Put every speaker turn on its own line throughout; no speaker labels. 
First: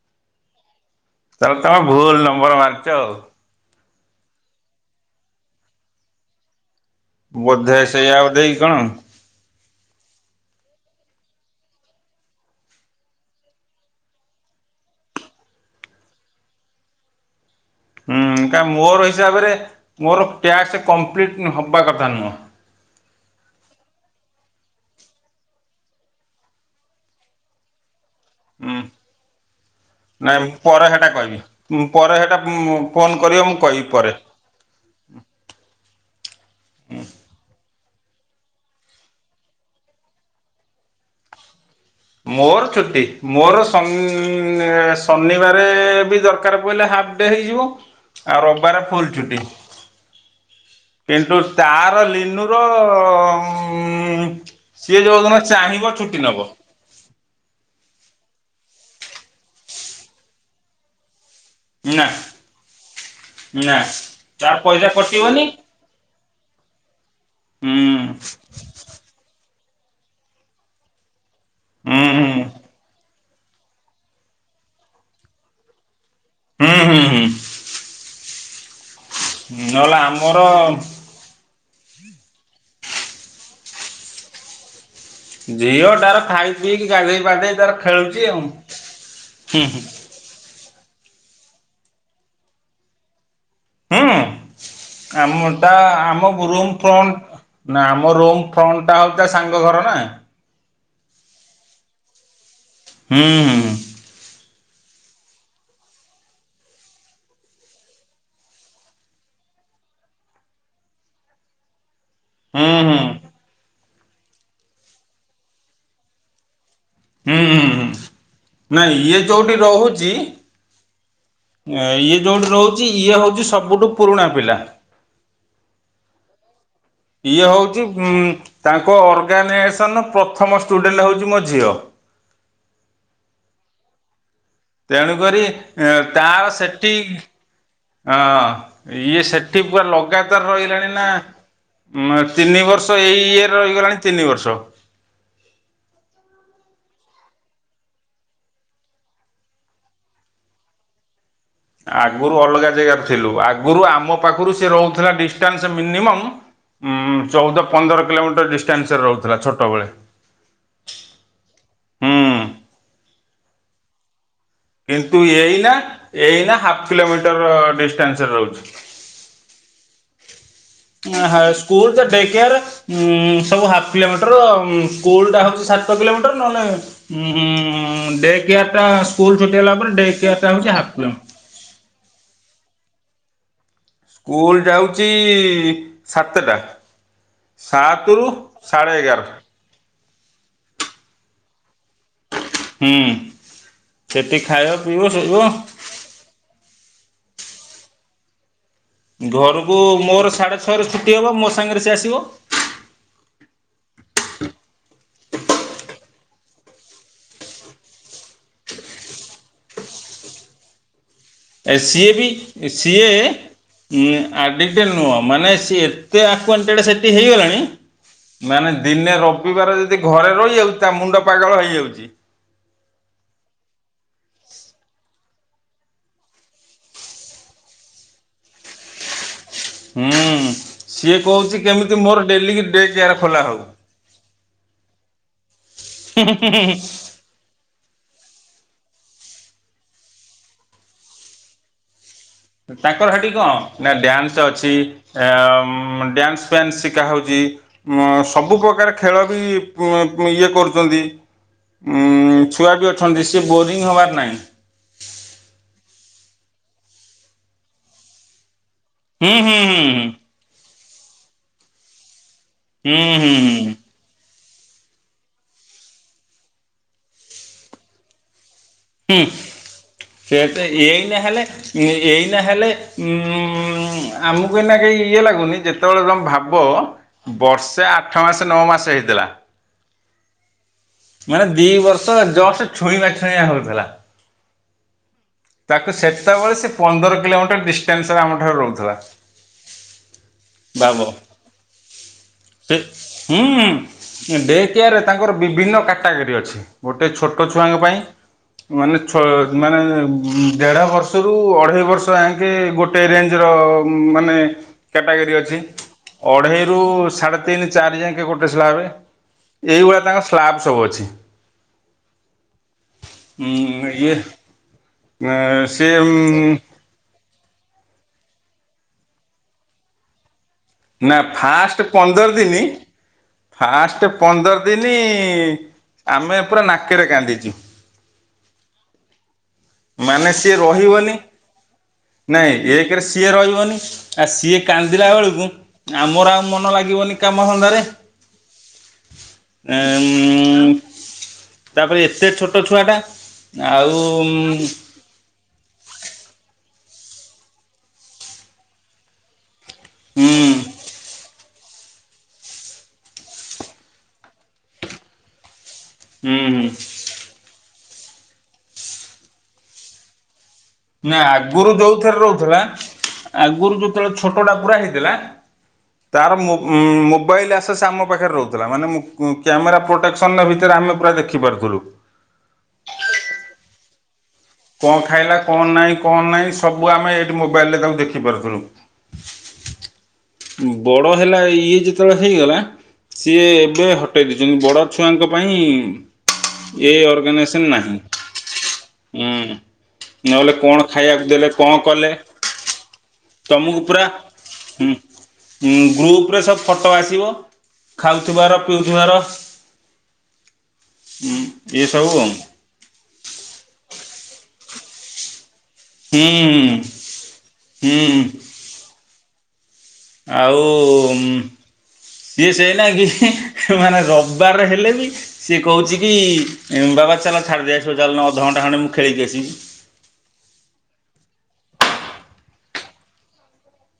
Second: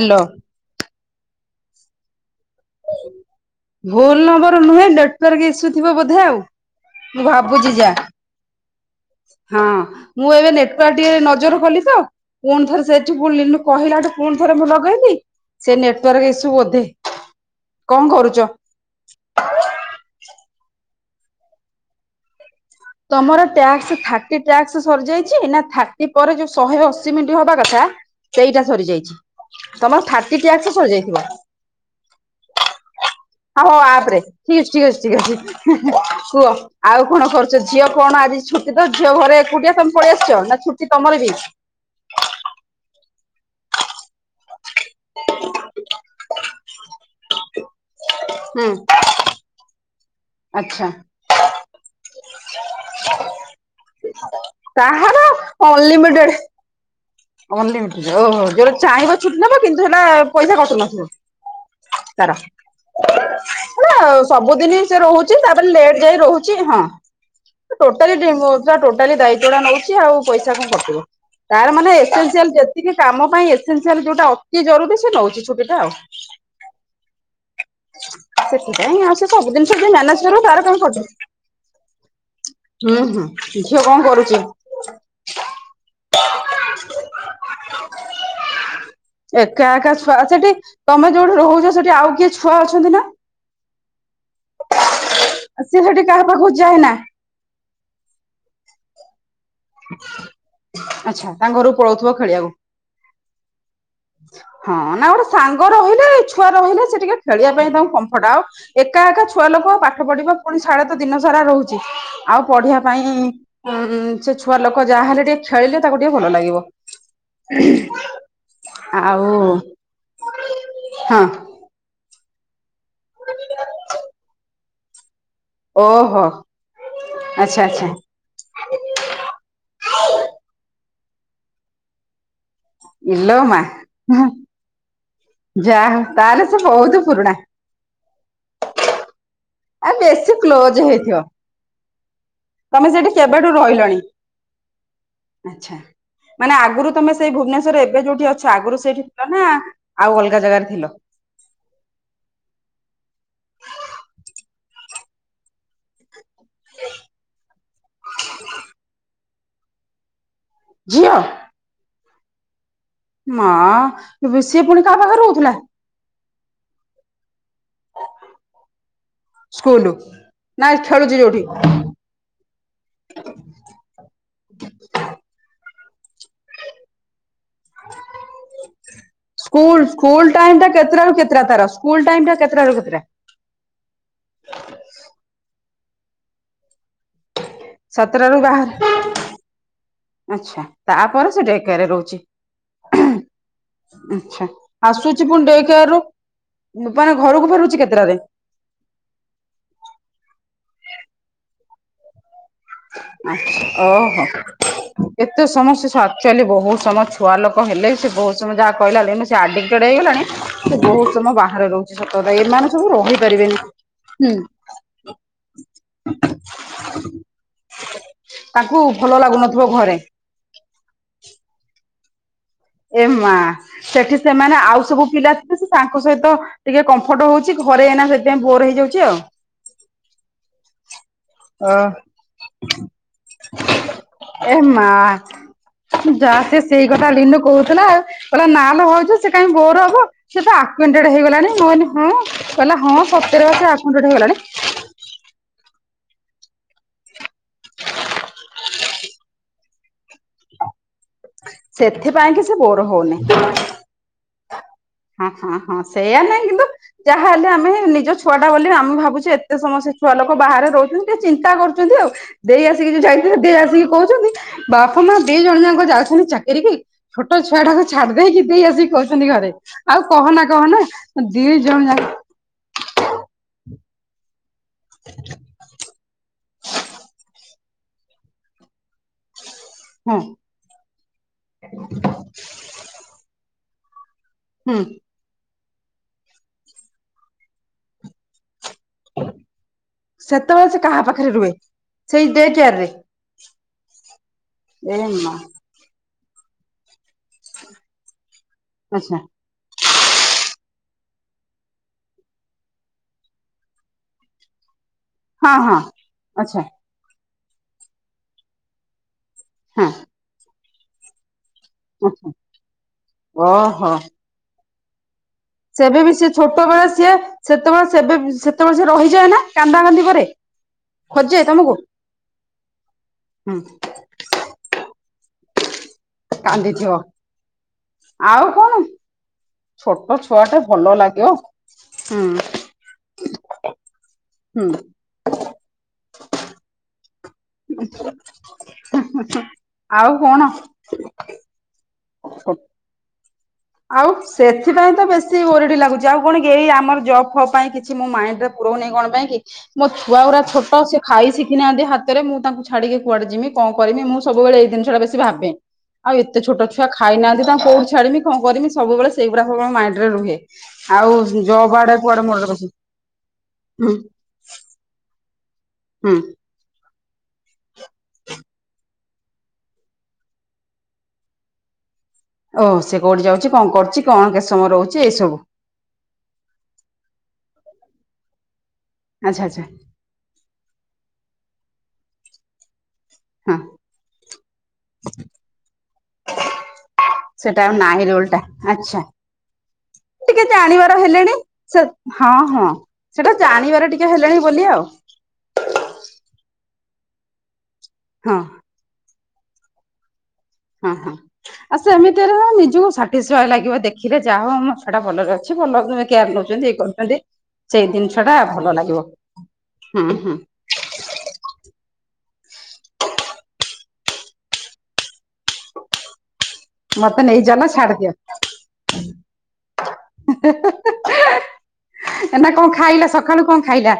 Hello.
ତାହାଲେ ତମେ ଭୁଲ ନମ୍ବର ମାରିଛ ଆଉ।
ଭୁଲ ନମ୍ବର ନୁହେଁ ନେଟୱାର୍କ ଇସୁ ଥିବ ବୋଧେ ଆଉ। ମୁଁ ଭାବୁଛି
ବୋଧେ
ଯା।
ସେଇଆ ଦେଇକି କଣ
ହଁ ମୁଁ ଏବେ ନେଟୱର୍କ ଟିକେ ନଜର କଲି ତ। ପୁଣି ଥରେ ସେଠୁ ପୁଣି ଲିଲୁ କହିଲାଠୁ ପୁଣି ଥରେ ମୁଁ ଲଗେଇଲିି ସେ ନେଟୱାର୍କ ଇସୁ ବୋଧେ? କଣ
ହୁଁ
କରୁଛ?
କା ମୋର ହିସାବରେ ମୋର ଟ୍ୟାକ୍ସ କମ୍ପ୍ଲିଟ୍ ହେବା କଥା ନୁହଁ।
ତମର ଟ୍ୟାକ୍ସ ଥାଟି ଟ୍ୟାକ୍ସ ସରିଯାଇଛି ନା ଥାଟି ପରେ ଯୋ ଶହେ ଅଶି ମିନିଟ ହବା କଥା ସେଇଟା
ହୁଁ
ସରିଯାଇଛି ତମର ଥାଟି ଟ୍ୟାକ୍ସ ସରିଯାଇଥିବ।
ଉଁ ପରେ ହେଇଟା ବୁଁ। ଫୋନ୍ କରିବ ମୁଁ
ହଉ ହଉ
କହିବି ପରେ।
ଆପ୍ ଠିକ ଅଛି ଠିକ ଅଛି ଠିକ ଅଛି କୁହ? ଆଉ କଣ କରୁଛ ଝିଅ କଣ ଆଜି ଛୁଟି ତ ଝିଅ ଘରେ ଏକୁଟିଆ ତମେ ପଳି ଆସିଛ ନା ଛୁଟି ତମର ବି?
ମୋର ଛୁଟି ମୋର ସ ଶନିବାର ବି ଦରକାର ପହିଲେ ହାଫ ଡେ ହେଇଯିବ। ଆଉ
ହୁଁ
ରବିବାର ଫୁଲ ଛୁଟି।
ଆଚ୍ଛା।
କିନ୍ତୁ ତାର ଲିନୁର ଉଁ ସିଏ
ତାହାର
ଯୋଉଦିନ ଚାହିଁବ ଛୁଟି ନବ?
ଅଲ ଲିମିଟେଡ ଓହୋ ଯୋଉଟା ଚାହିଁବ ଛୁଟି ନେବ କିନ୍ତୁ ହେଟା ପଇସା କଟୁନଥିବ।
ନା।
ତାର
ନା
ହେଲା
ତା
ସବୁଦିନ
ପଇସା
ସେ ରହୁଛି
କଟିବନି
ତାପରେ ଲେଟ ଯାଏ ରହୁଛି ହଁ। ଟୋଟାଲି
ହୁଁ।
ଟୋଟାଲି ଦାୟିତ୍ୱ ଟା ନଉଛି ଆଉ ପଇସା କଣ କଟିବ ତାର ମାନେ
ହୁଁ ହୁଁ
ସେତିକି କାମ ପାଇଁ ଏସେନ୍ସିଆଲ ଯୋଉଟା ଅତି ଜରୁରୀ ସେ ନଉଛି ଛୁଟି ଟା ଆଉ।
ହୁଁ ହୁଁ ହୁଁ।
ସେଥିପାଇଁ ଆଉସ ସବୁ ଜିନିଷ ଯେ
ନହେଲେ
ମ୍ୟାନେଜର
ଆମର
କରିବ ତାର କଣ କରିଚୁ? ହୁଁ ହୁଁ ଝିଅ କଣ କରୁଛି?
ଝିଅ ତାର ଖାଇ ପିଇକି ଗାଧେଇ ପାଧେଇ ତାର ଖେଳୁଛି ଆଉ। ହୁଁ
ଏକା
ହୁଁ।
ଏକା ଛୁଆ ସେଠି ତମେ ଯୋଉଠି ରହୁଛ ସେଠି ଆଉ କିଏ ଛୁଆ ଅଛନ୍ତି ନା?
ହୁଁ ଆମଟା
ସିଏ ସେଠି କାହା
ଆମ
ପାଖକୁ
ରୁମ
ଯାଏନା
ଫ୍ରଣ୍ଟ ନାାଇଁ ଆମ ରୁମ ଫ୍ରଣ୍ଟଟା ହଉ ତା ସାଙ୍ଗ ଘର। ନା
ଆଚ୍ଛା ତାଙ୍କ ଘରୁ ପଳଉଥିବ ଖେଳିଆକୁ?
ହୁଁଁ।
ହଁ ନା ଗୋଟେ ସାଙ୍ଗ ରହିଲେ ଛୁଆ ରହିଲେ ସେ ଟିକେ ଖେଳିବା ପାଇଁ ତାଙ୍କୁ କମ୍ଫର୍ଟ ଆଉ। ଏକା ଏକା ଛୁଆ ଲୋକ ପାଠ ପଢିବ ପୁଣି ଛଡ ତ ଦିନ ସାରା ରହୁଛି। ଆଉ
ହୁଁ
ପଢିବା
ହୁଁ ହୁଁ ହୁଁ
ପାଇଁ ଉ ସେ ଛୁଆ ଲୋକ ଯାହାହଲେ ଟିକେ ଖେଳିଲେ ତାକୁ ଟିକେ ଭଲ ଲାଗିବ।
ହୁଁ ହୁଁ ନାଇଁ ଇଏ
ଆଉ
ଯୋଉଠି ରହୁଛି?
ହଁ
ଇଏ ଯୋଉଠି ରହୁଛି ଇଏ ହଉଛି ସବୁଠୁ ପୁରୁଣା ପିଲା।
ଓହୋ
ଇଏ
ଆଚ୍ଛା
ହଉଛି
ଆଚ୍ଛା
ଉଁ ତାଙ୍କ ଅର୍ଗାନାଇଜେସନ ପ୍ରଥମ ଷ୍ଟୁଡେଣ୍ଟ ହେଉଛି ମୋ ଝିଅ।
ଇଲୋ ମା। ଉହୁଁ।
ତେଣୁକରି ତାର
ସେ
ସେଠି
ବହୁତ ପୁରୁଣା
ହଁ ଇଏ ସେ ସେଠି ପୁ
ଆଉ ବେଶୀ
ଲଗାତାର
କ୍ଲୋଜ
ରହିଲାଣି ନା।
ହେଇଥିବ
ନା ତିନି
ତମେ
ବର୍ଷ
ସେଠି
ଏଇ
କେବେଠୁ
ଇଏର
ରହିଲଣି?
ରହିଗଲାଣି ତିନି ବର୍ଷ।
ଆଚ୍ଛା ମାନେ ଆଗରୁ ତମେ ସେଇ ଭୁବନେଶ୍ଵରେ ଏବେ ଯୋଉଠି ଅଛ ଆଗରୁ ସେଇଠି ଥିଲ ନା। ଆଉ ଅଲଗା ଜାଗାରେ ଥିଲ?
ଆଗରୁ ଅଲଗା ଜାଗାରୁ ଥିଲୁ ଆଗରୁ ଆମ ପାଖରୁ ସେ ରହୁଥିଲା ଡିଷ୍ଟାନ୍ସ ମିନିମମ୍ ହୁଁ ଚଉଦ ପନ୍ଦର କିଲୋମିଟର ଡିଷ୍ଟାନ୍ସରେ ରହୁଥିଲା ଛୋଟବେଳେ।
ଝିଅ
ହୁଁ
ମା ଏବେ ସିଏ ପୁଣି କାହା
କିନ୍ତୁ
ପାଖରେ ରହୁଥିଲା?
ଏଇନା ଏଇନା ହାଫ୍ କିଲୋମିଟର ଡିଷ୍ଟାନ୍ସରେ ରହୁଛି।
ସ୍କୁଲ। ନା ଖେଳୁଛି
ଆ ହ
ଯୋଉଠି?
ସ୍କୁଲ ଯେ ଡେକେୟାର। ଉଁ ସବୁ ହାଫ୍ କିଲୋମିଟର ସ୍କୁଲଟା ହଉଛି ସାତ କିଲୋମିଟର ନହେଲେ ଉଁ ହୁଁ ଡେ କେୟାରଟା ସ୍କୁଲ୍ ଛୁଟି ହେଲା
ସ୍କୁଲ
ପରେ ଡେ
ସ୍କୁଲ ଟାଇମ
କେୟାରଟା
ଟା
ହେଉଛି ହାଫ୍
କେତେଟା ରୁ
କିଲୋମିଟର।
କେତେଟା ଧର ସ୍କୁଲ ଟାଇମ ଟା କେତେଟାରୁ କେତେଟା?
ସ୍କୁଲ ଯାଉଚି ସାତଟା। ସାତରୁ
ସାତଟାରୁ ବାହାରେ
ସାଢ଼େ ଏଗାର।
ଆଚ୍ଛା ତାପରେ ସେ ଡେ କେୟାରେ ରହୁଛି।
ହୁଁ ସେଠି
ଆଚ୍ଛା
ଖାଇବ ପିଇବ
ଆସୁଛି ପୁଣି ଡେ
ଶୋଇବ।
କେୟାରୁ। ନୁପାନେ ଘରୁକୁ ଫେରୁଚ କେତେଟାରେ?
ଘରକୁ ମୋର ସାଢ଼େ ଛଅରେ ଛୁଟି ହବ ମୋ ସାଙ୍ଗରେ ସେ ଆସିବ।
ଓହୋ ଏତେ ସମୟ ସେ ଆକ୍ଚୁଆଲି ବହୁତ ସମୟ ଛୁଆ ଲୋକ ନେଲେ ସେ ବହୁତ ସମୟ ଯାହା କହିଲା। ସେ ଆଡିକଟେଡ ହେଇଗଲାଣି ସେ ବହୁତ ସମୟ ବାହାରେ
ଏ
ରହୁଛି ସତକଥା ଏମାନେ ସବୁ ରହିପାରିବେନି।
ଇଏଁ
ହୁଁ
ଆଡ଼ିକଟେଡ଼ ନୁହଁ ମାନେ ସେ ଏତେ ଆକ୍ୟା୍ଟେଡେ ସେଠି ହେଇଗଲାଣି। ମାନେ
ତାଙ୍କୁ ଭଲ
ଦିନେ
ଲାଗୁନଥିବ
ରବିବାର ଯଦି ଘରେ ରହିଯାଉଚି ତା ମୁଣ୍ଡ ପାଗଳ ହେଇଯାଉଚି।
ଏ ମା ସେଠି ସେମାନେ ଆଉ ସବୁ ପିଲା ଥିଲେ ସେ ତାଙ୍କ ସହିତ ଟିକେ କମ୍ଫର୍ଟ ହଉଚି ଘରେ ଯାଇନା ସେଥିପାଇଁ ବୋର ହେଇଯାଉଚି ଆଉ।
ହୁଁ ସିଏ କହୁଛି
ଅ
କେମିତି ମୋର ଡେଲି କି ଡେକେୟାର ଖୋଲା ହଉ।
ଏ ମା ଯା ସିଏ ସେଇ କଥା ଲିନୁକ୍ କହୁଥିଲା ନା ଲୋ ଭାଉଜ ସେ କାଇଁ ବୋର ହବ ସେ ତ ଆକ୍ୟା୍ଟେଡେ ହେଇଗଲାଣି ହଁ। କହିଲା ହଁ
ତାଙ୍କର ହେଟି
ସତରେ
କଣ
ବା ସେ
ନା
ଆକ୍ୱେଣ୍ଟେଡ ହେଇଗଲାଣି
ଡ୍ୟାନ୍ସ ଅଛି। ଏ ଡ୍ୟାନ୍ସ ଫ୍ୟାନ୍ସ ଶିକାହଉଛି ସବୁ ପ୍ରକାର ଖେଳ ବିପୁ ପୁ ଇଏ କରୁଛନ୍ତି।
ସେଥିପାଇଁ
ଉଁ
କି ସେ
ଛୁଆ
ବୋର
ବି
ହଉନି
ଅଛନ୍ତି ସିଏ ବୋରିଂ ହବାର ନାହିଁ।
ହଁ ହଁ ହଁ ସେଇୟା ନାହିଁ କିନ୍ତୁ ଯାହା ହେଲେ ଆମେ ନିଜ ଛୁଆଟା ବୋଲି ଆମେ ଭାବୁଛେ
ହୁଁ
ଏତେ
ହୁଁ ହୁଁ
ସମୟସେ ଛୁଆ ଲୋକ ବାହାରେ ରହୁଛନ୍ତି ଟିକେ ଚିନ୍ତା କରୁଛନ୍ତି ଆଉ ଦେଇ ଆସିକି ଯୋଉ
ହୁଁ
ଯାଇ
ହୁଁ ହୁଁ
ଥି ଲେ ଦେଇ ଆସିକି
ହୁଁ
କହୁଛନ୍ତି। ବାପା ମା ଦି ଜଣ ଯାକ ଯାଉଛନ୍ତି ଚାକିରୀ କି ଛୋଟ ଛୁଆଟା କୁ। ଛାଡି ଦେଇକି ଦେଇ ଆସିକି କହୁଛନ୍ତି ଘରେ। ଆଉ କହନା
ସେଏ ତେ
କହନା
ଏଇ ନା ହେଲେ
ଦି ଜଣ ଯାକ
ଏଇ ନା ହେଲେ ଉ--ଉ ଉ ଆମକୁ ଏଇନା ଇଏ ଲାଗୁନି ଯେତେବେଳେ ତମେ ଭାବ ବର୍ଷେ ଆଠ ଆଠ ମାସ ନଅ ମାସ ହେଇଥିଲା।
ହୁଁ
ମାନେ ଦି ବର୍ଷ ଜଷ୍ଟ୍ ଛୁଇଁବା ଛୁଇଁବା ହଉଥିଲା।
ହୁଁ।
ତାକୁ ସେତେବେଳେ ସେ ପନ୍ଦର କିଲୋମିଟର ଡିଷ୍ଟାନ୍ସରେ ଆମଠାରୁ ରହୁଥିଲା।
ସେତେବେଳେ ସେ କାହା
ଭାବ
ପାଖରେ ରୁହେ? ସେଇ ଡେକେ
ସେ ହୁଁ ଡେ
ଏ
କେୟାରେ
ମା
ତାଙ୍କର ବିଭିନ୍ନ କା କ୍ୟାଟାଗୋରି ଅଛି ଗୋଟେ ଛୋଟ ଛୁଆଙ୍କ ପାଇଁ ମାନେ
ଆଚ୍ଛା
ମାନେ ଉଁ ଦେଢ ବର୍ଷରୁୁ ଅଢେଇ ବର୍ଷ ଆକେ ଗୋଟେ ରେଞ୍ଜ ର ମାନେ କ୍ୟାଟାଗୋରୀ
ହଁ
ଅଛି
ହଁ। ଆଚ୍ଛା
ଅଢ଼େଇରୁ ସାଢ଼େ ତିନି ଚାରି ଯାକେ ଗୋଟେ ସ୍ଲାବେ।
ହଁ
ଏଇଭଳିଆ ତାଙ୍କର ସ୍ଲାବ ସବୁ ଅଛି
ଆଚ୍ଛା ଓହୋ
ଉଁ ଇଏ। ଏଁ
ସେବେ ବି ସେ ଛୋଟ ବେଳେ ସିଏ ସେତେବେଳେ ସେ ସେତେବେଳେ ସିଏ ରହିଯାଏ ନା କାନ୍ଦା କାନ୍ଦି କରେ?
ନା
ଖୋଜେ ତମକୁ?
ଫାଷ୍ଟ ପନ୍ଦର ଦିନ
ହୁଁ
ଫାଷ୍ଟ ପନ୍ଦର ଦିନି ଆମେ ପୁରା
କାନ୍ଦିଥିବ
ନାକରେ କାନ୍ଦିଛୁ।
ଆଉ କଣ। ଛୋଟ
ମାନେ
ଛୁଆଟେ
ସିଏ
ଭଲ
ରହିବନି
ଲାଗିବ। ହୁଁ
ନାଇଁ ଏକରେ ସିଏ ରହିବନି ଆଉ ସିଏ
ହୁଁ
କାନ୍ଦିଲା ବେଳକୁ ଆମର ଆଉ ମନ ଲାଗିବନି। କାମ ଧନ୍ଦା ରେ ଏଁ
ଆଉ କଣ?
ଉଁ ତାପରେ ଏତେ ଛୋଟ ଛୁଆ ଟା
ଆଉ ସେତ୍ ଏଥିପାଇଁ ତ ବେଶୀ ଓରିଡ଼ି ଲାଗୁଚିଆଉ କଣ କି ଏଇ ଆମର ଜବ୍ ଫବ ପାଇଁ କିଛି ମୁଁ ମାଇଣ୍ଡରେ ପୁରଉନି କଣ ପାଇଁ କି? ମୋ ଛୁଆ ଗୁଡା
ହୁଁ
ଛୋଟ ସେ ଖାଇ ଶିଖିନାହାନ୍ତି ହାତ ମୁଁ ତାଙ୍କୁ ଛାଡିକି କୁଆଡେ ଯିବି କଣ କରିବି ମୁଁ ସବୁବେଳେ ଏଇକଥା ଟା ଭାବେ ଆଉ ଏତେ
ହୁଁ
ଛୋଟ ଛୁଆ ଖାଇନାହାନ୍ତି ତାଙ୍କୁ କୋଉଠି ଛାଡିବି କଣ କରିବି ସବୁବେଳେ ସେଇଗୁଡାକ ମୋ ମାଇଣ୍ଡରେ ରୁହେ ଆଉ
ନା ଆଗରୁ
ଜବ୍ ଆଡେ
ଯୋଉଥିରେ
କୁଆଡେ ମୁଣ୍ଡ
ରହୁଥିଲା
ପଶି
ଆଗରୁ
ହୁଁ
ଯେତେବେଳେ ଛୋଟଟା ପୁର ହେଇଥିଲା
ହୁଁ
ତାର ମୋବାଇଲ୍ ଆସେ ସେ ଆମ ପାଖରେ ରହୁଥିଲା ମାନେ କ୍ୟାମେରା ପ୍ରୋଟେକ୍ସନ ଭିତରେ ଆମେ ପୁରା ଦେଖିପାରୁଥିଲୁ।
ଓହୋ ସେ କୋଉଠି ଯାଉଛି କଣ କରୁଛି କଣ ସମୟ ରହୁଛି
କଅଁ
ଏଇ ସବୁ
ଖାଇଲା କଣ ନାଇଁ କଣ ନାହିଁ ସବୁ ଆମେ ଏଇଠି ମୋବାଇଲ୍ ରେ ତାକୁ ଦେଖିପାରୁଥିଲୁ।
ଆଚ୍ଛା ଆଚ୍ଛା।
ବଡ଼ ହେଲା ଇଏ ଯେତେବେଳେ ହେଇଗଲା ସିଏ
ହଁ
ଏବେ ହଟେଇ ଦେଇଚନ୍ତି ବଡ଼ ଛୁଆଙ୍କ ପାଇଁ ଏଇ
ସେଟା
ଅର୍ଗାନାଇଜେସନ୍
ଆଉ
ନାହିଁ।
ରୋଲ୍ ଟା ଆଚ୍ଛା
ହୁଁ
ଟିକେ
ନହେଲେ କଣ
ଜାଣିବାର
ଖାଇବାକୁ
ହେଲେଣି
ଦେଲେ କଣ
ସେ
କଲେ
ହଁ ହଁ ସେଟା ଜାଣିବାରେ ଟିକେ ହେଲେଣି ବୋଲି ଆଉ
ଉଁ ଗ୍ରୁପ ରେ ସବୁ ଫଟୋ ଆସିବ
ହଁ
ଖାଉଥିବାର ପିଉଥିବାର
ହଁ ହଁ ଆଉ ସେମିତିରେ ନିଜକୁ ସାଟିସିଫାଏ ଲାଗିବ ଦେଖିଲେ ଯାହା ହଉ ଆମ ଛୁଆ ଟା ଭଲ ରେ ଅଛି। କିଛି ଭଲ
ହୁଁ
କେୟାର ନଉଚନ୍ତି ଇଏ କରୁଚନ୍ତି ସେଇ
ହୁଁ
ଜିନିଷ ଟା ଭଲ ଲାଗିବ। ହୁଁ ହୁଁ
ଆଉ ସିଏ ସେ ନା କି ମାନେ ରବିବାରେ ହେଲେ ବି ସିଏ କହୁଛି କି ଏଁ ବାବା
ମତେ
ଚାଲ
ନେଇଚାଲ
ଛାଡ଼ିଦେଇ ଆସିବ ଚାଲୁଣ ମୁଁ ଅଧ ଘଣ୍ଟାଏ ମୁଁ ଖେଳିକି ଆସିବି।
ହେଁ ହେଁ ନା କଣ ଖାଇଲା ସକାଳୁ କଣ ଖାଇଲା?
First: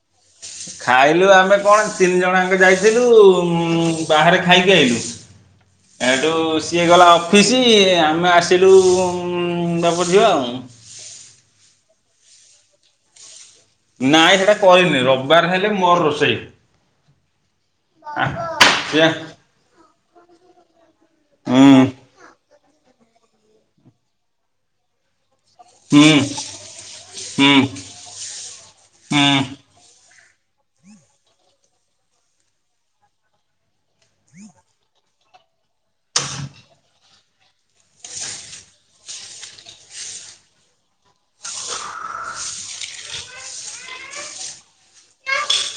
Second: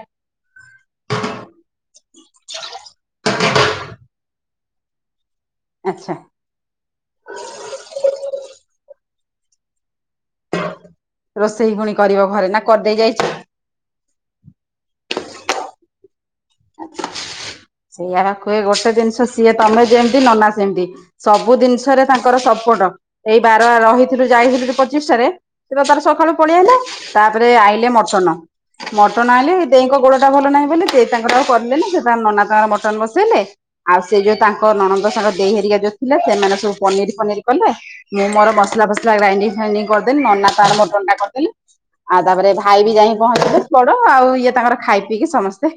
ଖାଇଲୁ ଆମେ କଣ ତିନି ଜଣ ଯାଙ୍କ ଯାଇଥିଲୁ ବାହାରେ ଖାଇକି ଆଇଲୁ।
ଆଚ୍ଛା
ହେଠୁ। ସିଏ ଗଲା ଅଫିସ୍ ଆମେ ଆସିଲୁ ବାପ ଝିଅ ଆଉ।
ରୋଷେଇ ପୁଣି କରିବ ଘରେ ନା କରିଦେଇ ଯାଇଚ?
ନାଇଁ ସେଟା କରିନି ରବିବାର ହେଲେ ମୋର ରୋଷେଇ। ଆ,
ସେଇଆ କୁହେ ଗୋଟେ ଜିନିଷ ସିଏ ତମେ ଯେମିତି ନନା ସେମିତି। ସବୁ
ହୁଁ
ଜିନିଷରେ ତାଙ୍କର ସପୋର୍ଟ ଏଇ ବାର ରହିଥିଲୁ ଯାଇଥିଲୁ ପଚିଶ ରେ ସେତ ତାର
ହୁଁ
ସକାଳୁ ପଳେଇଆଇଲା
ହୁଁ
ତାପରେ
ହୁଁ
ଆଇଲେ ମଟନ୍
ହୁଁ
ମଟନ୍ ଆଇଲେ ଦେଇଙ୍କ ଗୋଡଟା ଭଲ ନାହିଁ ବୋଲି ଦେ ତାଙ୍କର ଆଉ କରିଲେ ନାହିଁ ସେ ତା ନନା ତାଙ୍କର ମଟନ ବସେଇଲେ ଆଉ ସେ ଯୋଉ ତାଙ୍କ ନନ୍ଦଙ୍କ ସାଙ୍ଗ ଦେଇହେରି ଯୋଉଥିଲା ସେମାନେ ସବୁ ପନିର୍ ଫନିର୍ କଲେ ମୁଁ ମୋର ମସଲା ଫସଲା ଗ୍ରାଇଣ୍ଡି ଫାଇଣ୍ଡି କରିଦେଲି ନନା ତାଙ୍କର ମଟନ୍ ଟା କରିଦେଲେ। ଆଉ ତାପରେ ଭାଇ ବି ଯାଇକି ପହଞ୍ଚିବେ ବଡ ଆଉ ଇଏ ତାଙ୍କର ଖାଇ ପିଇକି ସମସ୍ତେ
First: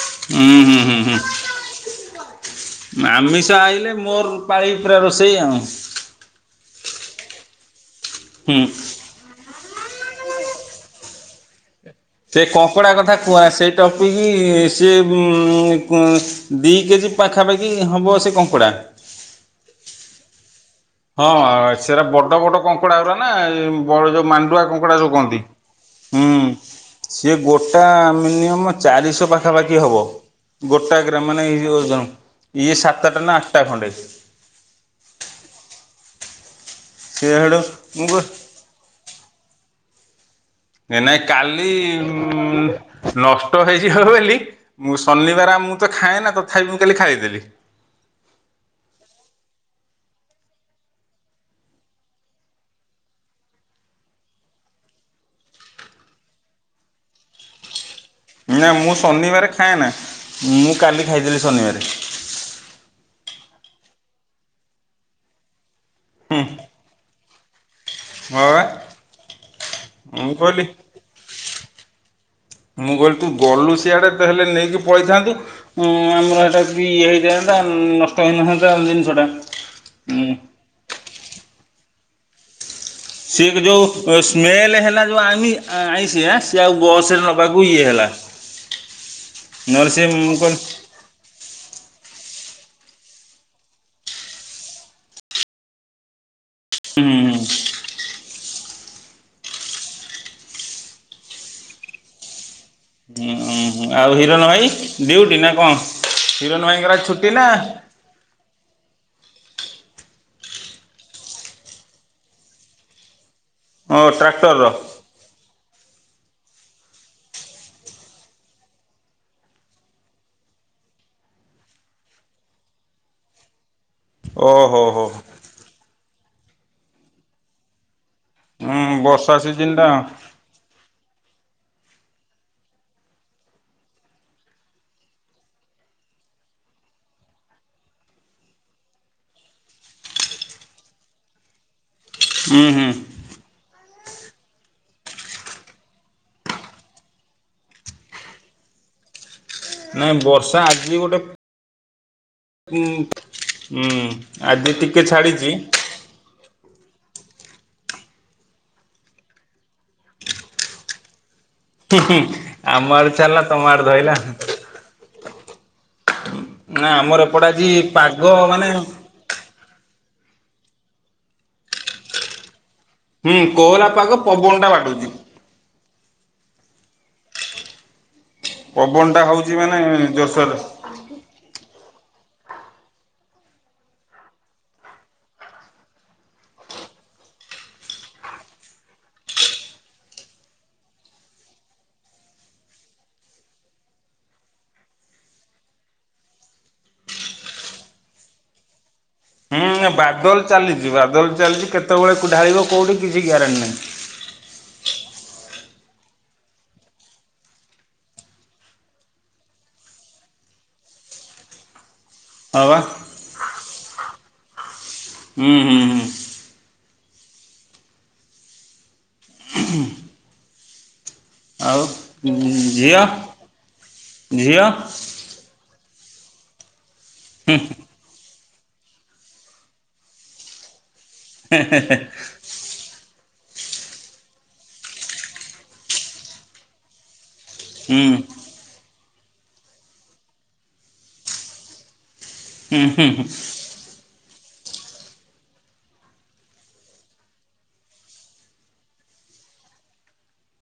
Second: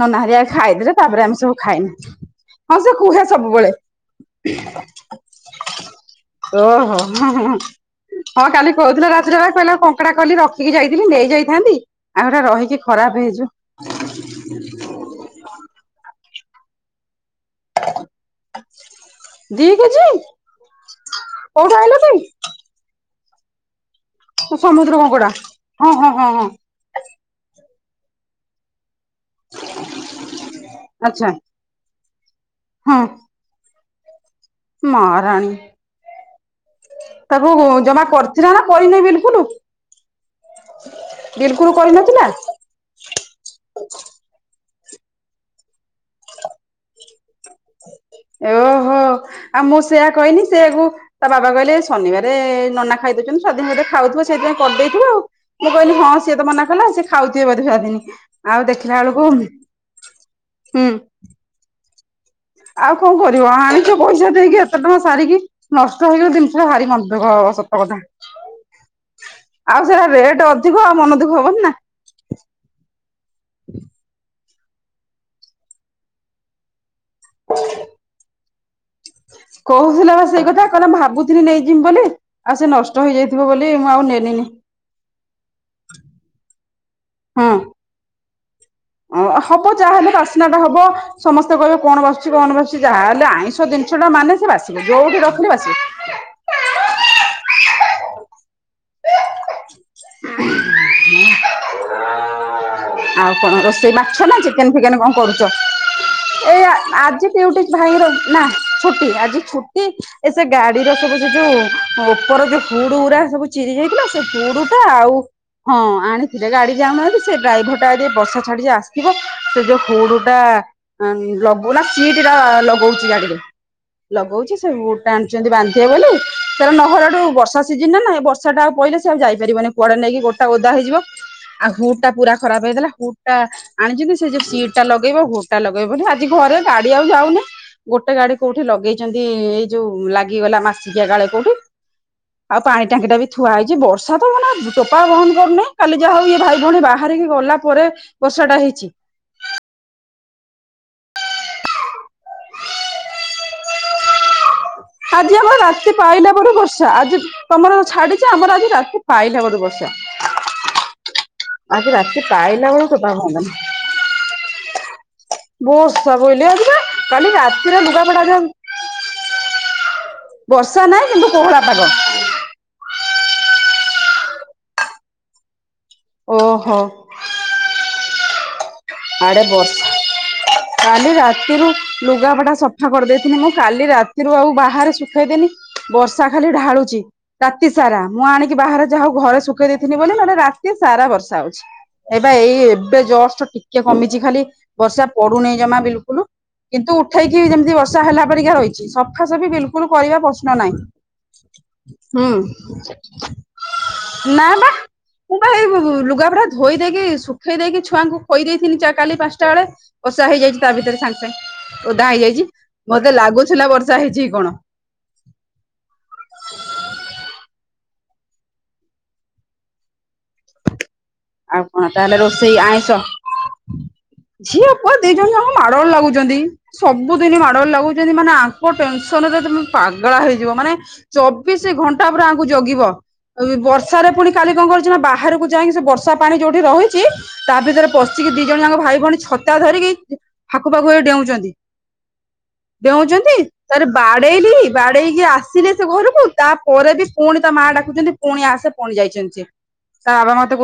ନନା ହାରିଆ
ହୁଁ
ଖାଇଦେଲେ
ହୁଁ ହୁଁ।
ତାପରେ ଆମେ ସବୁ ଖାଇନ୍ଡ। ହଁ ସେ କୁହେ
ଆମିଷ
ସବୁବେଳେ।
ଆଇଲେ ମୋର ପାଳି ପୁରା ରୋଷେଇ ଆଉ।
ଓହୋ ହଁ ହଁ ହଁ
ହୁଁ
କାଲି କହୁଥିଲା ରାତିରେ ବା କହିଲା ପଙ୍କ ଙ୍କଙ୍କଡା କଲି ରଖିକି ଯାଇଥିଲି ନେଇଯାଇଥାନ୍ତି।
ସେ ଙ୍କଙ୍କଡା କଥା କୁଆଁ ସେଇ ଟପିକି ସିଏ ବୁଁ କୁଂ ଦିକେଜି ପାଖାପାଖି ହବ ସେ ଙ୍କଙ୍କଡ଼ା।
ଦି କେଜି କୋଉଠୁ ଆଇଲ କି?
କଙ୍କଡା ଗୁରା ନା ବଡ଼ ଯୋଉ ମାଣ୍ଡୁଆ କଙ୍କଡା ଯୋଉ କହନ୍ତି
ହଁ ହଁ ହଁ ହଁ
ହୁଁ। ସିଏ ଗୋଟା ମିନିମମ୍ ଚାରିଶ ପାଖ ପାଖାପାଖି ହବ ଗୋଟା ଗ୍ରାମ
ଆଚ୍ଛା
ମାନେ ଇ ଇଏ
ହଁ
ସାତଟା ନା ଆଠଟା ଖଣ୍ଡେ
ମାରାଣୀ
ସିଏ
ତାକୁ
ହେଠୁ
ଜମା
ମୁଁ କ
କରିଥିଲା ନା କରିନ ବିଲକୁଲ?
ନାଇଁ କାଲି
ବିଲକୁଲ
ଇ
କରିନଥିଲା।
ମୁଁ ଉଁ ନଷ୍ଟ ହେଇଯିବ ବୋଲି ମୁଁ ଶନିବାର ମୁଁ ତ ଖାଏନା ତଥାପି ମୁଁ କାଲି ଖାଇଦେଲି।
ଓହୋ ଆଉ ମୁଁ ସେଇଆ କହିନି ସେଇଆକୁ ତା ବାବା କହିଲେ ଶନିବାରେ ନନା ଖାଇଦଉଛନ୍ତି ସ୍ୱାଧୀନ ବୋଧେ ଖାଉଥିବ ସେଇଥିପାଇଁ କରିଦେଇଥିବ ଆଉ। ମୁଁ କହିଲି ହଁ ସିଏତ ମନାକଲେ ସିଏ ଖାଉଥିବେ ବଧେ ସ୍ୱାଧୀନ। ଆଉ
ନା ମୁଁ
ଦେଖିଲା ବେଳକୁ ହୁଁ
ଶନିବାରେ ଖାଏନା ମୁଁ କାଲି ଖାଇଦେଲି ଶନିବାରେ।
ଆଉ କଣ କରିବ ଆଣିଚ ପଇସା ଦେଇକି ଏତେ ଟଙ୍କା ସାରିକି ନଷ୍ଟ ହେଇଗଲେ
ହୁଁ
ଜିନିଷଟା ଭାରି ମନ ଦୁଃଖ ହବ ସତ ସତ କଥା
ହଁ ବା
ଆଉ ସେଟା
ମୁଁ
ରେଟ
କହିଲି
ଅଧିକ ଆଉ ମନ ଦୁଖ ହବନି ନା।
ମୁଁ କହିଲି ତୁ ଗଲୁ ସିଆଡ଼େ ତ ହେଲେ ନେଇକି ପଳେଇଥାନ୍ତୁ। ହୁଁ ଆମର ହେଟାକୁବି ଇଏ ହେଇଥାନ୍ତା ନଷ୍ଟ ହେଇନଥାନ୍ତା ଜିନିଷଟା।
କହୁଥିଲା ବା
ହୁଁ
ସେଇ କଥା କହିଲା ଭାବୁଥିଲି ନେଇଜିମି ବୋଲି ଆଉ ସେ ନଷ୍ଟ ହେଇଯାଇ
ସିଏ ଯଉ ସ୍ମେଲ ହେଲା ଯଉ ଆମି ଆଇଁସିଆ ସିଏ ଆଉ ବସରେ ନେବାକୁ ଇଏ ହେଲା। ହ
ଓ ହବ ଯାହାହେଲେ ବାସ୍ନା ଟା ହବ। ସମସ୍ତେ କହିବେ କଣ ବାସୁଚି କଣ ବାସୁଚି ଯାହା ହେଲେ ଆଇଁଷ ଜିନିଷଟା ମାନେ ସେ ବାସିବ ଯଉଠି ରଖିଲେ ବାସିବ।
ହୁଁ ହୁଁ।
ଆଉ
ହୁଁ
କଣ
ହୁଁ
ରୋଷେଇ
ଆଉ
ମାଛ ନା
ହିରଣ ଭାଇ
ଚିକେନ ଫିକେନ କଣ
ଡ୍ୟୁଟି
କରୁଛ?
ନା କଣ?
ଏ
ହିରଣ ଭାଇଙ୍କର
ଆଜି
ଛୁଟି ନା
ଡ଼ିଉଟି ଭାଇଙ୍କର ନା? ଛୁଟି ଆଜି ଛୁଟି ଏ ସେ ଗାଡିର ସବୁ ସେ ଯୋଉ ଓପର ଯୋଉ ହୁଡଗୁରା ସବୁ ଚିରି
ଓ
ଯାଇଥିଲା ସେ
ଟ୍ରାକ୍ଟରର
ହୁଡଟା ଆଉ ହଁ ଆଣିଥିଲେ ଗାଡି ଯାଉନାହାଁନ୍ତି ସେ ଡ୍ରାଇଭରଟା ଏଯଉ ବର୍ଷା ଛାଡିିଚି ଆସିବ ସେ ଯଉ ହୁଡୁଟା ଲଗଉନା ସିଟରା ଲଗଉଚି ଗାଡିରେ। ଲଗଉଛି ସେ
ଓହୋ ହୋ।
ହୁଡଟା ଆଣିଛନ୍ତି ବାନ୍ଧିବେ ବୋଲି ସେରା ନହେଲାଠୁ ବର୍ଷା ସିଜନଟାନା ଏ ବଷ ସେଟାଆଉ
ହୁଁ
ପହିଲେ ସେ ଆଉ
ବର୍ଷା
ଯାଇପାରିବନି
ସିଜିନଟା
କୁଆଡେ ନେଇକି ଗୋଟା ଓଦା ହେଇଯିବ। ଆଉ ହୁଡ଼ଟା ପୁରା ଖରାପ ହେଇଥେଲା ହୁଡ଼ଟା ଆଣିଛନ୍ତି ସେ ଯୋଉ ସିଟଟା ଲଗେଇବ ହୁଡଟା ଲଗେଇବ ବୋଲି ଆଜି ଘରେ ଗାଡି ଆଉ ଯାଉନି। ଗୋଟେ ଗାଡି କୋଉଠି ଲଗେଇଛନ୍ତି ଏଇ ଯୋଉ ଲାଗିଗଲା ମାସିକିଆ କାଳେ କୋଉଠି। ଆଉ
ହୁଁ ହୁଁ
ପାଣିଟାଙ୍କିଟା ବି ଥୁଆ ହେଇଛି ବର୍ଷା [inaudible] ଟୋପା ବନ୍ଦ କରୁନେଇଁ କାଲି ଯାହା ହଉ ଇଏ ଭାଇ ଭଉଣୀ ବାହାରିକି ଗଲା ପରେ ବର୍ଷାଟା ହେଇଛି।
ନାଇଁ ବର୍ଷା ଆଜି ଗୋଟେ ହୁଁଉଁ
ଆଜି ଆମର ବା ରାତି ପାଇଲା ପରେ ବର୍ଷା ଆଜି ତମର ଛାଡିଚି ଆମର ଆଜି ରାତି ପାଇଲା ପରେ ବର୍ଷା। ଆଜି
ହୁଁ ହୁଁ
ରାତି ପାଇଲା ବେଳୁ ଟୋପା
ଆମଆଡେ ଛାଡିଲା
ହୁଅନ୍ତାନି
ତମଆଡେ ଧଇଲା।
ବର୍ଷା ବୋଇଲି ଆଉ ଯିବା
ନା ଆମର
କାଲି
ଏପଟେ ଆଜି
ରାତିରେ ଲୁଗା
ପାଗ
ପଟା ଯଉ
ମାନେ
ବର୍ଷା ନାଇଁ କିନ୍ତୁ ପୋହରା ପାଗ।
ହୁଁ କୋହଲା ପାଗ ପବନ ଟା ବାଡଉଛି।
ଓହୋ।
ପବନଟା
ଆଡେ
ହେଉଛି ମାନେ
ବର୍ଷା
ଜୋରସୋରରେ।
କାଲି ରାତିରୁ ଲୁଗାପଟା ସଫା କରିଦେଇଥିଲି ମୁଁ କାଲି ରାତିରୁ ଆଉ ବାହାରେ ଶୁଖେଇଦେନି। ବର୍ଷା ଖାଲି ଢାଳୁଛି। ରାତି ସାରା ମୁଁ ଆଣିକି ବାହାରେ ଯାହା ହଉ ଘରେ ଶୁଖେଇ ଦେଇଥିନି ବୋଲି ନହେଲେ ରାତି ସାରା ବର୍ଷା ହଉଛି। ଏବେ ଏଇ ଏବେ ଜରସର ଟିକେ କମିଛି ଖାଲି ବର୍ଷା ପଡୁନି ଜମା ବିଲକୁଲ। କିନ୍ତୁ ଉଠେଇକି ଯେମିତି ବର୍ଷା ହେଲା ପରିକା ରହିଛି ସ ଆାସ ବି ବିଲକୁଲ
ହୁଁ
କରିବା
ବାଦଲ
ପ୍ରଶ୍ନ ନାହିଁ
ଚାଲିଛି ବାଦଲ ଚାଲିଛି କେତେବେଳେ
ହୁଁ।
ଢାଳିବ କୋଉଠି କିଛି ଗ୍ୟାରେଣ୍ଟି ନାହିଁ
ନା ବା ମୁଁ ବା ଏଇ ଲୁଗା ପଟା ଧୋଇ ଦେଇକି ଶୁଖେଇ ଦେଇକି ଛୁଆଙ୍କୁ ଖୋଇଦେଇଥିଲି ଚା କାଲି ପାଞ୍ଚଟା ବେଳେ ବର୍ଷା ହେଇଯାଇଛି ତା ଭିତରେ ସାଙ୍ଗ ସାଙ୍ଗ ଓଦା ହେଇଯାଇଛି
ହଁ ବା
ମୋର ମତେ ଲାଗୁଥିଲା ବର୍ଷା ହେଇଛି କି କଣ।
ହୁଁ ହୁଁ ହୁଁ। ହୁଁ ଉମ୍।
ଆଉ କଣ ତାହେଲେ ରୋଷେଇ ଆଇଁଷ
ଝିଅ
ଝିଅ ପୁଅ ଦି ଜଣ ଯାକ ମାଡ଼ ଗୋଳ ଲାଗୁଛନ୍ତି ସବୁଦିନ ମାଡ଼ ଗୋଳ ଲାଗୁ ଯେମତି ମାନେ ଆଙ୍କ ଟେନସନରେ ତମେ ପାଗାଳା ହେଇଯିବ ମାନେ ଚବିଶ ଘଣ୍ଟା ପୁରା ଜଗିବ ବର୍ଷାରେ ପୁଣି କାଲି କଣ କରୁଛ ନା ବାହାରକୁ ଯାଇକି ସେ ବର୍ଷା ପାଣି ଯୋଉଠି ରହିଛି ତା ଭିତରେ
ହୁଁ
ପଶିକି ଦି
ହୁଁ
ଜଣ ଯାଙ୍କ ଭାଇ ଭଉଣୀ ଛତା ଧରିକି ଫାକୁ ଫାଖ ହୋଈ ଡେଉଛନ୍ତି।
ହୁଁ ହୁଁ
ଡେଉଛନ୍ତି। ତା ରେ ବାଡେଇଲି ବାଡେଇକି ଆସିଲେ ସେ ଘରକୁ ତାପରେ ବି ପୁଣି ତା ମା ଡାକୁଛନ୍ତି ପୁଣି ଆସେ ପୁଣି ଯାଇଛନ୍ତି ସେ ତା ବାବା ମତେ କହୁ